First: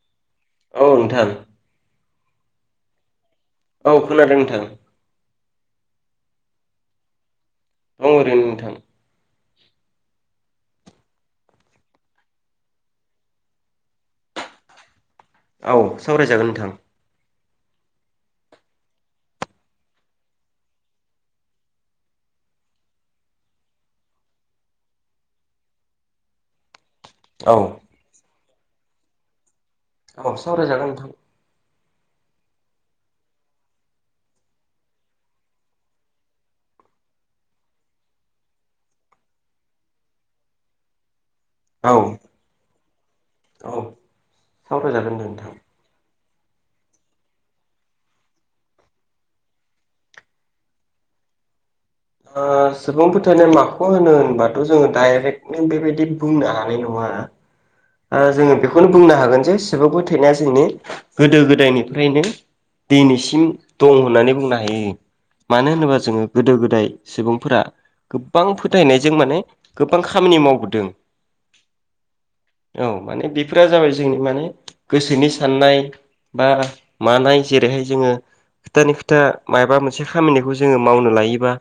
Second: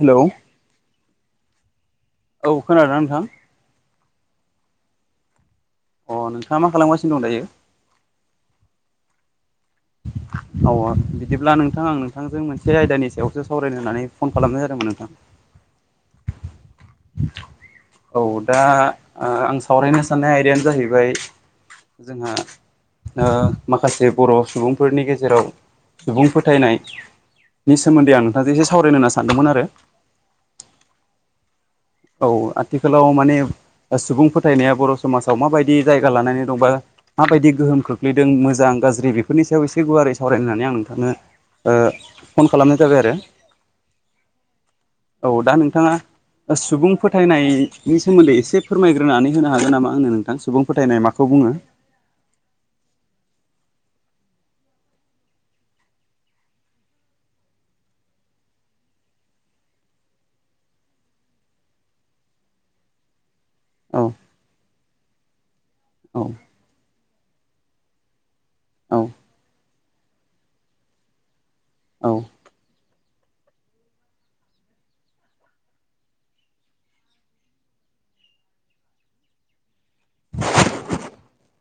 Hello औ नोंथां औ खोनादों ना‌ नोंथां? औ खोनादों नोंथां अ नोंथाङा मा खालामगासिनो दं दायो? दं ओरैनो नोंथां औ बिदिब्ला नोंथां आं नोंथांजों मोनसे आयदानि सायावसो सावरायनो होननानै फन खालामनाय जादोंमोन नोंथां औ सावरायजागोन नोंथां औ दा आ आं सावरायनो साननाय आयदायानो जाहैबाय जोंहा ओ माखासे बर' सुबुं फोरनि गेजेराव सुबुं फोथायनाय औ नि सोमोन्दै आं ओ एसे सावरायनो होनना सानदोंमोन आरो। अ' सावराय जागोन नोंथां। औ आथिखालाव माने सुबुं फोथायनाया बर' समाजाव माबायदि जायगा लानानै दंबा माबायदि गोहोम खोख्लैदों मोजां गाज्रि बेफोरनि सायाव एसे गुवारै सावरायनानै आं नोंथांनो ओ औ फन खालामनाय जाबाय आरो औ सावरायजागोन दे औ नोंथां दा नोंथाङा सुबुं फोथायनायनि सोमोन्दै एसे फोरमायग्रोनानै होनो हागोन नामा आंनो नोंथां सुबुं फोथायनाय माखौ बुङो? [inaudible] ओ सुबुं फोथायनाय माखौ होनो होनबाथ' जोङो डाइरेक्टनो बेबायदि बुंनो हानाय नङा। आ ओ जोङो बेखौनो बुंनो हागोन जे सुबुं फोथायनाया जोंनि गोदो गोदायनिफ्रायनो दिनैसिम दं औ होननानै बुंनो हायो। मानो होनोबा औ जोङो गोदो गोदाय सुबुंफोरा गोबां औ फोथायनायजों माने गोबां खामानि मावबोदों। औ औ माने बेफोरा जाबाय जोंनि माने गोसोनि साननाय बा मानाय जेरैहाय जोङो खोथानि खोथा माबा मोनसे खामानिखौ जोङो मावनो लायोबा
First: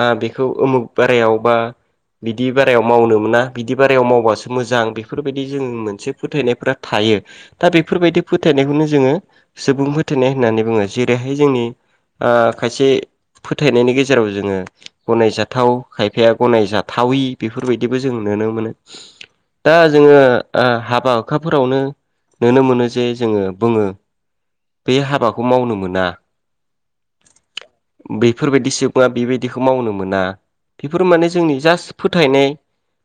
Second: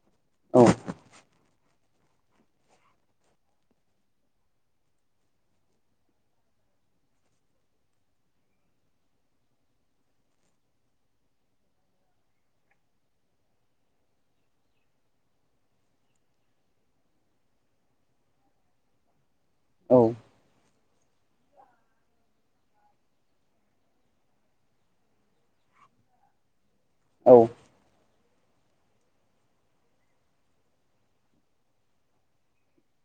ओ बेखौ औ उमुख बारायाव बा बिदि बारायाव मावनो मोना बिदि बारायाव मावबासो मोजां बे फोरबायदि जों मोनसे फोथायनायफोरा थायो दा बेफोरबायदि फोथायनायखौनो जोङो सुबुं फो थायनाय होननानै बुङो जेरैहाय जोंनि ओ खायसे फोथायनायनि गेजेराव जोङो गनायजाथाव खायफाया गनायजाथावि बेफोरबायदिबो जों नुनो मोनो दा जोङो ओ हाब बा हुखाफोरावनो नुनो मोनो जे जोङो बुङो बे हाबाखौ मावनो मोना। औ। बेफोरबायदि सुबुङा बेबायदिखौ मावनो मोना बेफोर माने जोंनि जास्ट फोथायनाय।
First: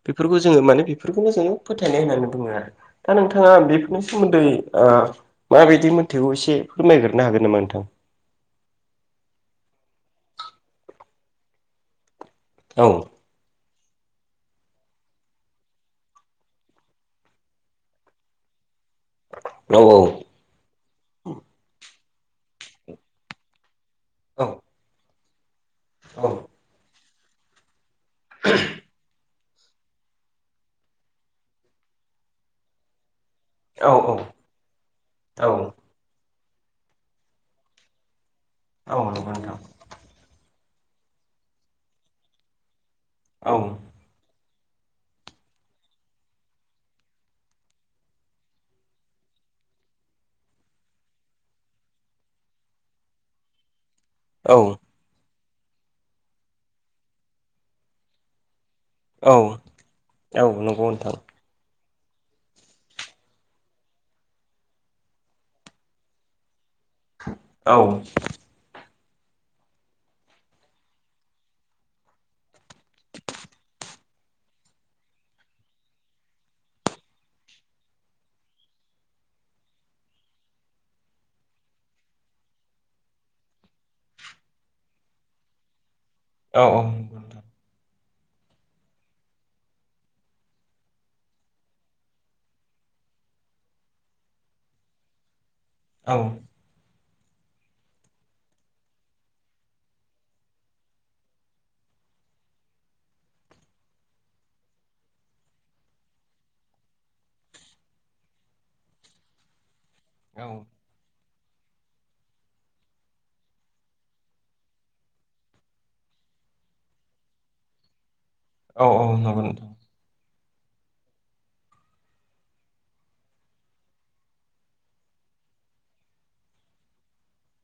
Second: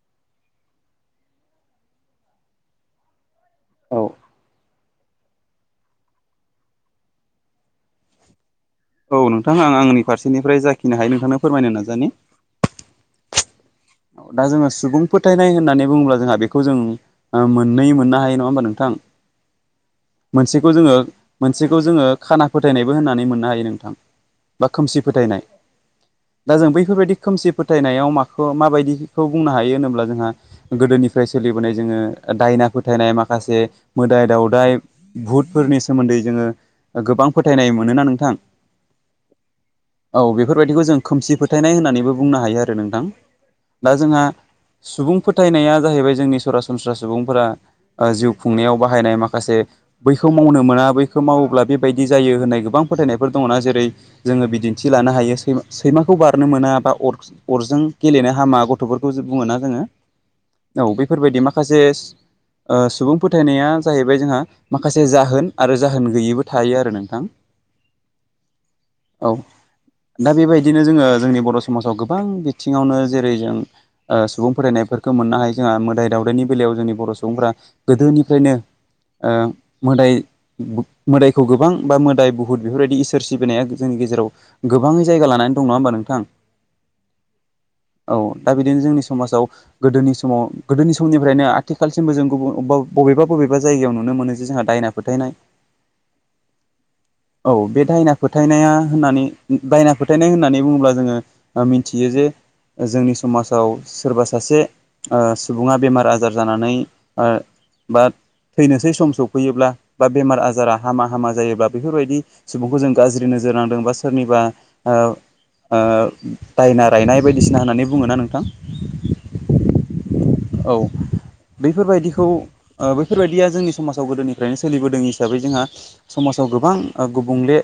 बेफोरखौ जोङो माने बेफोरखौनो जोङो फोथायनाय होननानै बुङो आरो दा नोथाङा औ बेफोरनि सोमोन्दै ओ माबायदि मोनथिगौ एसे फोरमायग्रोनो हागोन नामा नोंथां? औ नोंथां आं आंनि फारसेनिफ्राय जाखिनो हायो नोंथांनो फोरमायनो नाजानि। औ। दा जोङो सुबुं फोथायनाय होननानै बुङोब्ला जोंहा बेखौ जों मोन्नै मोननो हायो नङा होमबा नोंथां? औ मोनसेखौ जोङो मोनसेखौ जोङो खाना फोथायनायबो होननानै मोननो हायो नोंथां। औ बा खोमसि फोथायनाय। दा औ जों बैफोरबायदि खोमसि फोथायनायाव माखो माबायदि खौ बुंनो हायो होनोब्ला जोंहा गोदोनिफ्राय सोलिबोनाय जोङो दायना फोथायनाय मा खासे मोदाय दाउदाय औ भुटफोरनि सोमोन्दै जोङो गोबां फोथायनाय मोनोना नोंथां। औ नंगौ नोंथां। औ बेफोरबायदिखौ जों खोमसि फोथायनाय होननानैबो बुंनो हायो आरो नोंथां। औ। दा जोंहा सुबुं फोथायनाया जाहैबाय जोंनि सरासनस्रा सुबुंफोरा जिउ खुंनायाव बाहायनाय माखासे बैखौ मावनो मोना बैखौ मावोब्ला बेबायदि जायो होननाय गोबां फोथायनायफोर दङ'ना जेरै जोङो बिदिन्थि लानो हायो सैमा सैमाखौ बारनो मोना बा अर अरजों गेलेनो हामा गथ' थ'फोरखौ बुङोना औ जोङो नंगौ औ नोंथां बेफोरबायदि माखासेस ओ सुबुं फोथायनाया जाहैबाय जोंहा माखासे जाहोन आरो जाहोन गैयैबो थायो आरो नोंथां। औ औ दा बेबायदिनो जोङो जोंनि बर' समाजाव गोबां बिथिङावनो जेरै जों। ओ सुबुं फरायनायफोरखौ मोननो हायो जोंहा मोदाय दावदायनि बेलायाव जोंनि बर' सुबुंफोरा गोदोनिफ्रायनो। ओ मोदाय। मोदायखौ गोबां बा मोदाय बुहुत बेफोरबायदि इसोर सिबिनाया जोंनि गेजेराव गोबाङै जायगा लानानै। दङ होबा नोंथां। औ औ नोंगौ नोंथां। औ। दा बिदिनो जोंनि समाजाव गोदोनि समाव गोदोनि समनिफ्रायनो आथिखालसिमबो जों गुबुन बबेबा बबेबा। बबेबा जायगायाव नुनो मोनो जे जोंहा दायना फोथायनाय। औ। [inaudible] औ बे दायना फोथायनाया होननानै दायना फोथायनाय होननानै बुङोब्ला जोङो मिथियो जे जोंनि समाजाव सोरबा सासे सुबुङा बेमार आजार जानानै बा थैनोसै सम सफैयोब्ला बा बेमार औ आजारा हामा हामा जायोब्ला बेफोरबायदि सुबुंखौ जों गाज्रि नोजोर नांदों बा सोरनिबा दायना रायनाय बायदिसिना होननानै। बुङोना नोंथां औ औ नगौ नोंथां। औ। बैफोरबायदिखौ बैफोरबायदिया जोंनि समाजाव गोदोनिफ्रायनो सोलिबोदों हिसाबै जोंहा। समाव गोबां गुबुंले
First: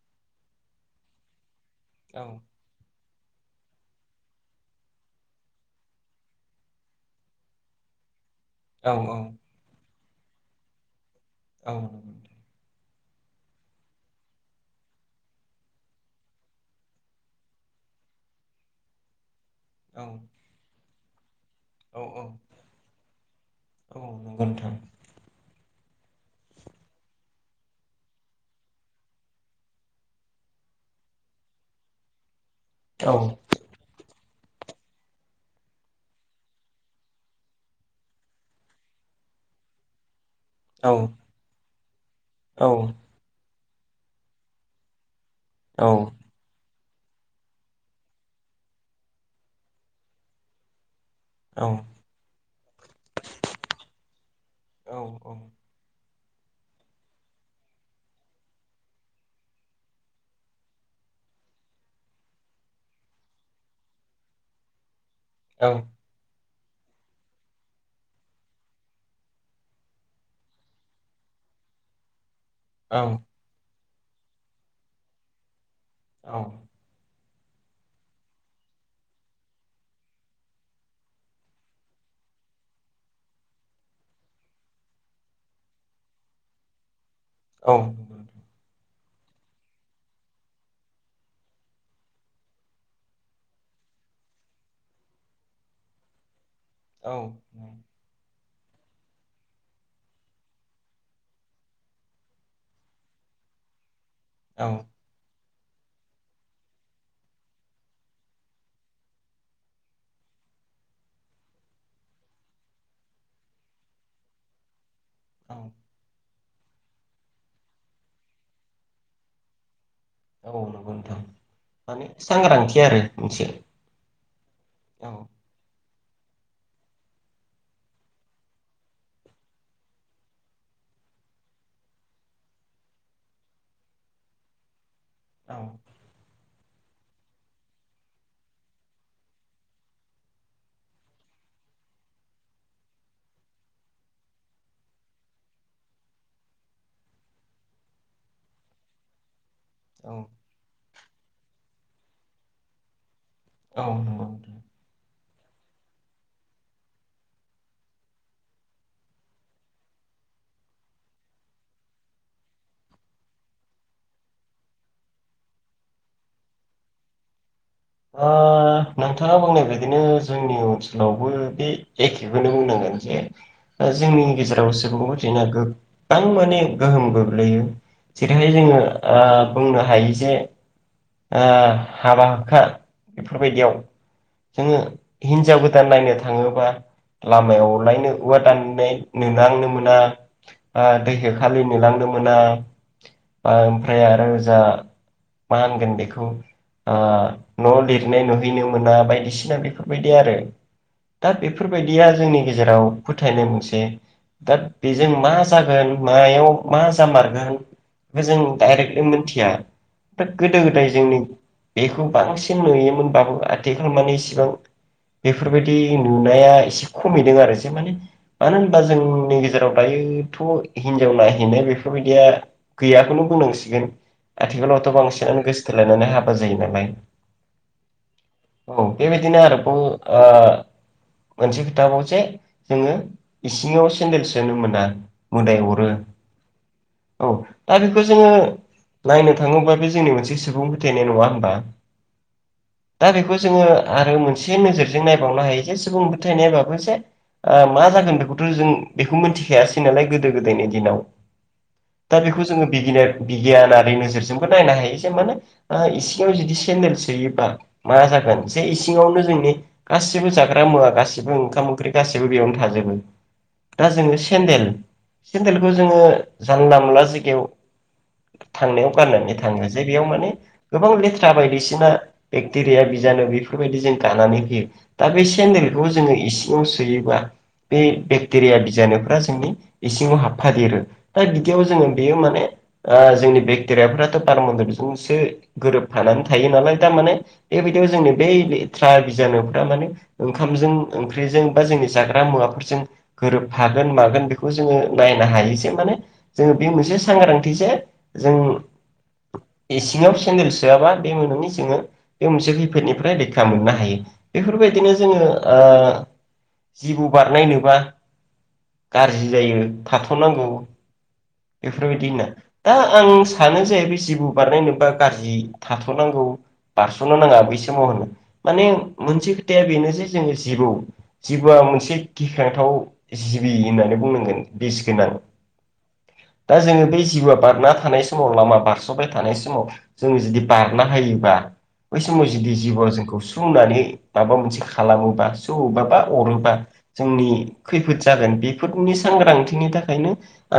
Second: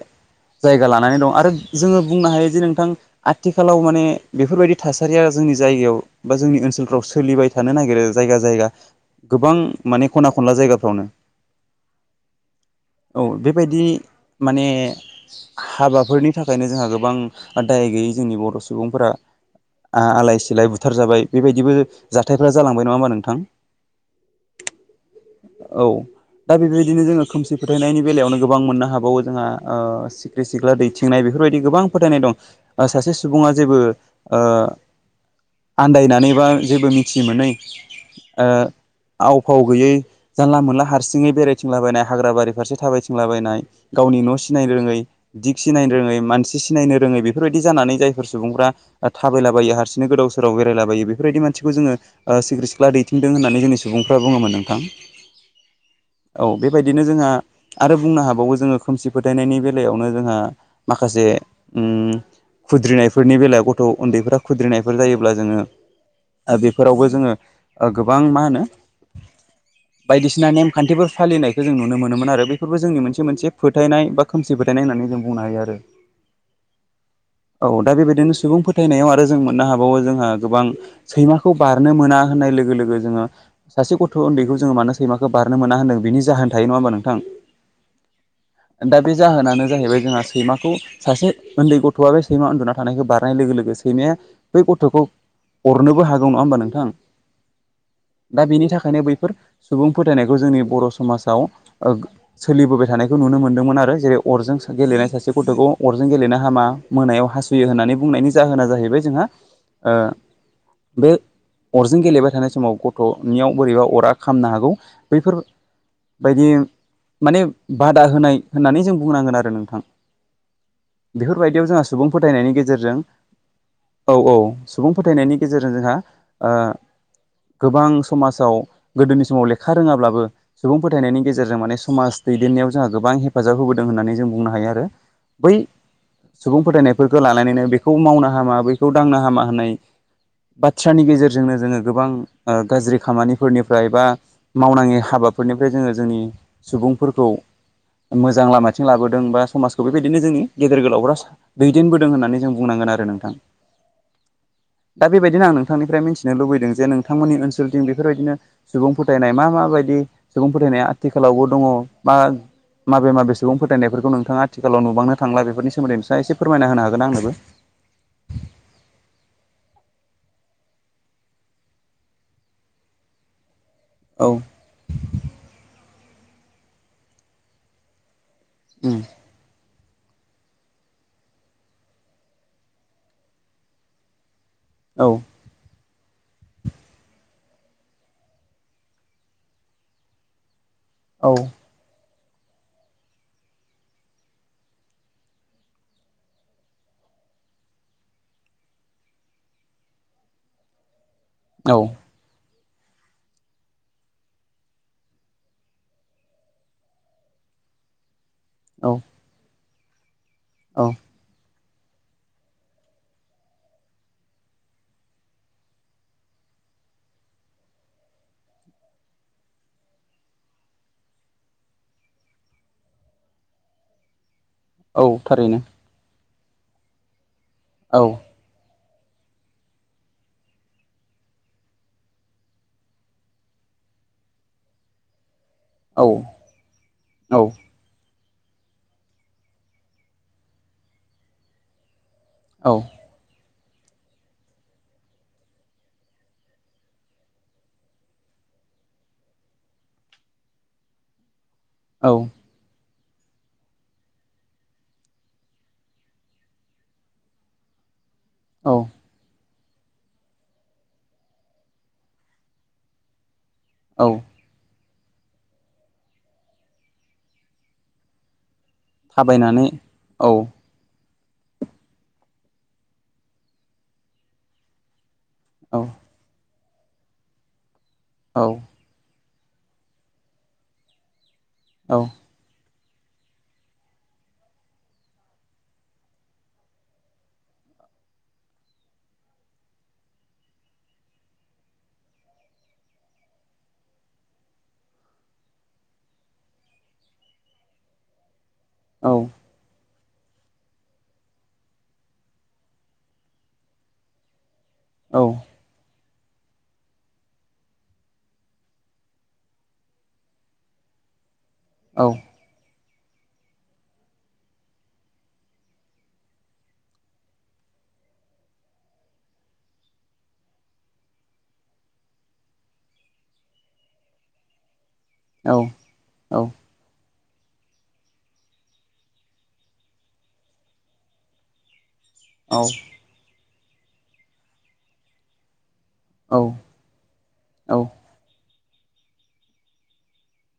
जायगा लानानै दं आरो जोङो औ बुंनो हायो जे नोंथां। आथिखालाव माने बेफोरबायदि थासारिया जोंनि जायगायाव बा जोंनि ओनसोलफ्राव सोलिबाय थानो नागिरो। जायगा जायगा औ गोबां माने खना खनला जायगाफ्रावनो। औ नोंथां। औ बेबायदि माने हाबाफोरनि थाखायनो जोंहा गोबां। दाय गैयै जोंनि बर' सुबुंफोरा औ आलाय सिलाय बुथारजाबाय बेबायदिबो औ औ जाथायफोरा जालांबाय नङा होनबा नोंथां औ नंगौ नोंथां औ। दा बेबायदिनो जोङो खोमसि फोथायनायनि बेलायावनो गोबां मोननो हाबावो जोंहा ओ सिख्रि सिख्ला दैथिंनाय बे बेफोरबायदि गोबां फोथायनाय दं। सासे औ सुबुङा जेबो ओ आन्दायनानै बा जेबो मिथिमोनै ओ आव फाव गैयै जानला मोनला औ हारसिङै बेराय। थिंलाबायनाय हाग्रा बारि औ फारसे थाबायथिंलाबायनाय गावनि न' सिनाय रोङै। औ दिगसिनायनो रोङै मानसि सिनायनो रोङै बेफोरबायदि जानानै जायफोर सुबुंफ्रा थाबायलाबायो हारसिंनो गोदाव सोराव बेरायलाबायो बे बेबायदि औ मानसिखौ नंगौ नोंथां जोङो। ओ सिखिरि सिख्ला दैथिंदों होननानै जोंनि सुबुंफ्रा बुङोमोन नोंथां। औ औ बेबायदिनो जोंहा आरो बुंनो हाबावो जोङो खोमसि फोथायनायनि बेलायावनो जोंहा माखासे। ओम खुद्रिनायफोरनि बेलायाव गथ' उन्दैफोरा खुद्रिनाय। जायोब्ला जोङो बेफोरावबो जोङो गोबां मा होनो। बायदिसिना नेमखान्थिफोर फालिनायखौ जों नुनो मोनोमोन आरो बे। बे फोरबो जोंनि मोनसे मोनसे फोथायनाय बा खोमसि फोथायनाय होननानै जों बुंनो हायो आरो। औ। औ दा बेबायदिनो सुबुं फोथायनायाव आरो जों मोननो हाबावो जोंहा गोबां सैमा। खौ बारनो मोना होननाय लोगो लोगो जोङो सासे गथ' उन्दैखौ जोङो मानो सैमाखौ बारनो मोना होनदों बेनि जाहोन थायो नङा होना नोंथां? औ। दा बे जाहोनानो जाहैबाय जोंहा सैमाखौ सासे उन्दै गथ'आ बे सैमा उन्दुना थानायखौ बारनाय लोगो लोगोसे सैमाया बै गथ'खौ अरनोबो हागौ नङा होमबा नोंथां? औ। दा बेनि थाखायनो बैफोर सुबुं फोथायनायखौ जोंनि बर' समाजाव ओ सोलिबोबाय थानायखौ नुनो मोनदोंमोन आरो जेरै अरजों गेलेनाय सासे गथ'खौ अरजों गेलेनो हामा मोनायाव हासुयो होननानै बुंनायनि जाहोना जाहैबाय जोंहा। ओ बे अरजों गेलेबाय थानाय समाव गथ'नियाव बोरैबा अरा खामनो हागौ औ बैफोरबायदि माने बादा होनाय होननानै जों बुंनांगोन आरो नोंथां। नंगौ नोंथां बेफोरबायदियाव जोंहा माने सुबुं फोथायनायनि सांग्रांथि गेजेरजों। आरो मोनसे औ-औ सुबुं औ फोथायनायनि गेजेरजों जोंहा ओ गोबां समाजाव गोदोनि समाव लेखा रोङाब्लाबो सुबुं फोथायनायनि गेजेरजों माने समाज दैदेननायाव जोंहा गोबां हेफाजाब होबोदों होननानै जों बुंनो हायो आरो बै औ सुबुं फोथायनायफोरखौ लानानैनो बेखौ मावनो हामा बेखौ दांना हामा होननाय बाथ्रानि गेजेरजोंनो जोङो गोबां गाज्रि खामानिफोरनिफ्राय बा मावनाङि हाबाफोर फोरनिफ्राय जोङो जोंनि सुबुंफोरखौ मोजां लामाथिं लाबोदों बा समाजखौ औ बेबायदिनो जोंनि गेदेर गोलावफ्रा दैदेनबोदों होननानै जों बुंनांगोन आरो नोंथां औ नंगौ दा बेबायदिनो आं नोंथांनिफ्राय मिथिनो लुबैदों जे नोंथांमोननि ओनसोलथिं बेफोरबायदिनो सुबुं फोथायनाय मा माबायदि सुबुं फोथायनाया आथिखालावबो दङ बा माबे माबे सुबुं फोथायनायफोरखौ नोंथाङा आथिखालाव नुबांनो थांला बेफोरनि सोमोन्दै नोंथाङा एसे फोरमायना होनो हागोना आंनोबो ओ नोंथाङा बुंनाय बादिनो जोंनि ओनसोलावबो बे एखेखौनो बुंनांगोन [unintelligible] औ जोंनि गेजेराव सुबुं फोथायनाया गोबां माने गोहोम गोग्लैयो जेरैहाय जोङो उम ओ बुंनो हायो जे ओ हाबा हुखा बेफोरबायदियाव जोङो औ हिनजाव गोदा दान नायनो थाङोबा लामायावनो औवा दाननाय नुलांनो मोना आ दै औ हाखालि औ नुलांदों मोना ओमफ्राय आरो जा मा होनगोन बेखौ ओ न' लिरनाय नुहैनो मोना बायदिसिना बेफोरबायदि आरो दा बेफोरबायदिया जोंनि गेजेराव फोथायनाय मोनसे दा बेजों मा जागोन मायाव मा जामारगोन बो जों औ डायरेक्टलि मोनथिया दा औ गोदो-गोदाय जोंनि बेखौ बांसिन मोनैयोमोनबाबो आथिखाल माने इसिबां बेफोरबायदि नुनाया एसे खमिदों आरो जे माने मानो होनबा जोंनि गेजेराव दायोथ' हिनजाव नायहैनाय बेफोरबायदिया गैयाखौनो बुंनांसिगोन आथिखालावथ' औ बांसिनानो थारैनो गोसथोलायनानै हाबा जायो नालाय औ औ बेबायदिनो आरोबाव आ मोनसे खोथा बावसे जोङो इसिङाव सेन्देल सोनो मोना मोदाय अरो औ औ दा बेखौ जोङो नायनो थाङोब्ला बे जोंनि मोनसे सुबुं फोथायनाय नङा होमबा औ दा बेखौ जोङो आरो मोनसे नोजोरजों नायबावनो हायो जे सुबुं फोथायनाय बाबो जे ओ मा जागोन बेखौथ' जों बेखौ मिथिखायासै नालाय गोदो-गोदायनि दिनाव औ दा बेखौ जोङो बिगिनार बिगियानारि नोजोरजोंबो नायनो हायो एसे मानोे ओ इसिङाव जुदि सेन्देल सोयोबा मा जागोन जे इसिङावनो जोंनि गासिबो जाग्रा मुवा गासिबो ओंखाम-ओंख्रि गासिबो बेयावनो थाजोबो दा औ जोंनो सेन्देल सेन्देलखौ जोङो जानला मोनला जायगायाव थांनायाव गाननानै थाबायनानै थाङो जे बेयाव औ माने गोबां ले थ्रा बायदिसिना बेक्टेरिया बिजानु बेफोरबायदि जों गानानै फैयो दा बे औ सेन्देलखौ जोङो इसिङाव सोयोबा बे औ बेक्टेरिया बिजानुफ्रा जोंनि इसिङाव हाबफा देरो। दा बिदियाव जोङो औ बेयो माने ओ जोंनि बेक्टेरियाफ्राथ' बारमणडल जों सो गोरोबफानानै थायो नालाय थामाने बेबायदियाव जोंनि बै लेथ्रा बिजानुफ्रा माने ओंखामजों ओंख्रिजों बा जोंनि जाग्रा मुवाफोरजों गोरोबफागोन मागोन बेखौ जों ओ नायनो हायो जे माने जोङो बे मोनसे सांग्रांथि जे जों औ सिङाव सेन्देल सोआबा बे मोननि जोङो बे मोनसे खैफोदनिफ्राय रैखा मोननो हायो। बेफोरबाय दिनो जोङो औ ओ जिबौ बारनाय नुबा गाज्रि जायो थाथ'नांगौ औ बेफोरबायदि होनना दा आं सानो जे जिबौ बारनाय नुबा गाज्रि थाथ'नांगौ बारस'नो नाङा बै समाव होनो माने मोनसे खोथाया बेनो जे जोङो जिबौ जिबौआ मोनसे गिख्रांथाव जिबि होननानै बुंनांगोन बिस गोनां। औ दा जोङो बे जिबौआ बारना थानाय समाव लामा बार सबाय थानाय समाव जोङो जुदि बारना होयोबा बै समाव जुदि जिबआ जोंखौ सौ नानै माबा मोनसे खालामोबा सौवोबा बा अरोबा जोंनि खैफोद जागोन बे बेफोरनि सांग्रांथिनि थाखायनो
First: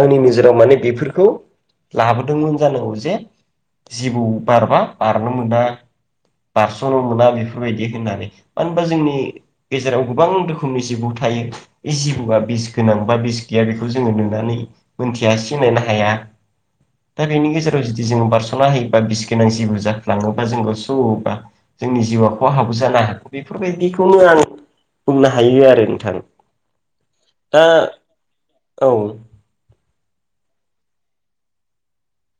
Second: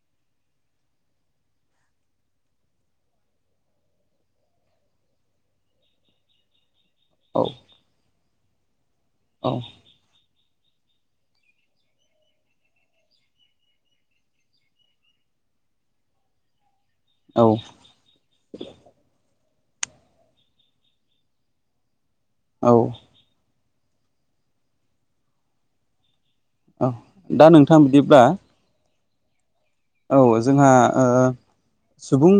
आंनि नोजोराव माने बेफोरखौ लाबोदोंमोन जानांगौ जे जिबौ बारबा बारनो मोना बारस' नो मोना बेफोरबायदि होननानै मानो होनबा जोंनि गेजेराव गोबां रो खोमनि जिबौ थायो बे जिबौआ बिस गोनां बा बिस गैया बेखौ जोङो नुनानै मोनथियासिनो बेनो हाया। दा औ बिनि गेजाव जि बारस'ना होयोबा बिस गोनां जिबौ जाफ्लाङोबा जोंखौ सौवोबा जोंनि जिउआव औ खहाबौ जानो हागौ बेफोरबायदिखौनो आं बुंनो हायो आरो नोंथां औ दा नोंथां बिदिब्ला औ औ जोंहा ओ सुबुं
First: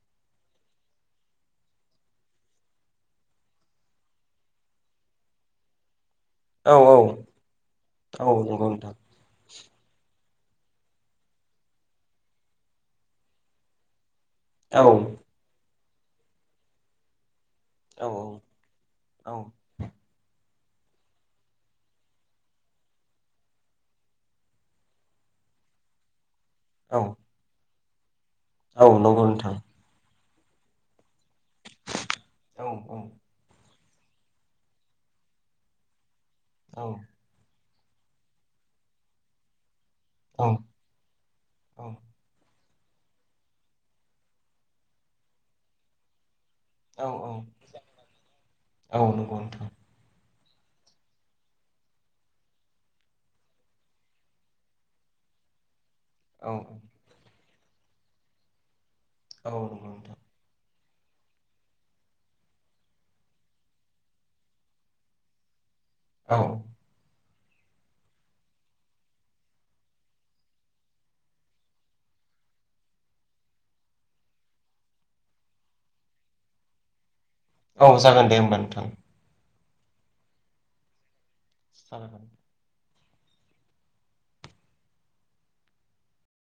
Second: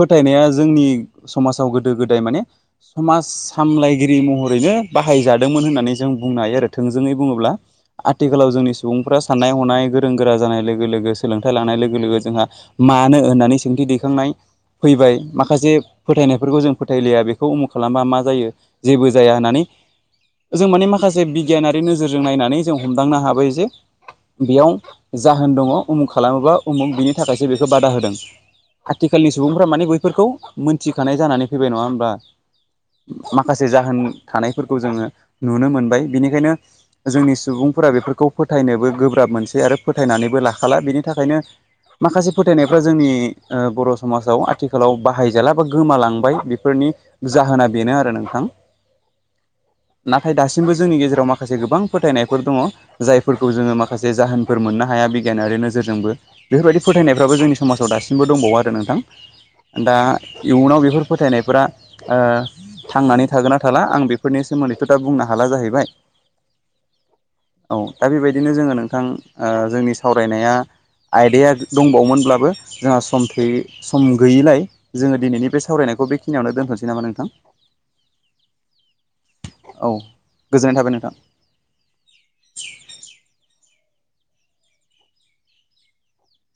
फोथायनाया जोंनि समाजाव गोदो गोदाय माने समाज सामलायगिरि महरैनो बाहायजादोंमोन होननानै जों बुंनो हायो औ थोंजोङै बुङोब्ला औ आथिखालाव नंगौ जोंनि नोंथां सुबुंफोरा साननाय हनाय गोरों गोरा जानाय लोगो लोगो सोलोंथाइ लानाय लोगो लोगो जोंहा मानो होननानै सोंथि दैखांनाय औ फैबाय माखासे फोथायनायफोरखौ जों फोथायलिया बेख बेखौ उमुख खालामबा औ मा जायो जेबो जाया औ होननानै जों माने माखासे बिगियानारि नोजोरजों नायनानै जों हमदांनो हाबाय जे बेयाव जाहोन दङ उखुग खालामोबा उमुख नंगौ बिनि थाखायसो बेखौ बादा होदों आथिखालनि नोंथां सुबुंफ्रा माने बैफोरखौ मोनथिखानाय जानानै फैबाय नङा होमबा औ नंगौ माखासे जाहोन थानायफोरखौ जोङो नुनो मोनबाय बिनिख खायनो जोंनि सुबुंफोरा बेफोरखौ फोथायनोबो गोब्राब मोनसै आरो फोथायनानैबो लाखाला बेनि थाखायनो माखासे फोथायनायफ्रा जोंनि बर' समाजाव आथिखालाव बाहायजाला बा गोमालांबाय बे फोरनि जाहोना बेनो आरो नोंथां नोंथां नाथाय दासिमबो जोंनि गेजेराव माखासे गोबां फोथायनायफोर दङ जायफोरखौ जोङो माखासे जाहोनफोर मोननो हाया बि गियान आरो नोजोरजोंबो औ बेफोरबायदि फोथायनायफ्राबो जोंनि समाजाव दासिमबो दंबावो आरो नोंथां औ नंगौ दा नोंथां इयुनाव बेफोर फोथायनायफोरा ओ थांनानै थागोन ना थाला आं बेफोरनि सोमोन्दैथ' दा बुंनो हाला जाहैबाय औ औ दा बेबायदिनो जोङो नोंथां ओ जोंनि सावरायनाया आयदाया दंबावोमोनब्लाबो जोंहा सम थोयि सम गैयिलाय जोङो दिनैनि बे सावरायनायखौ बेखिनियावनो दोनथसैनामा नोंथां? औ जागोन दे होमबा नोंथां। औ गोजोननाय थाबाय नोंथां। [unintelligible] [inaudible]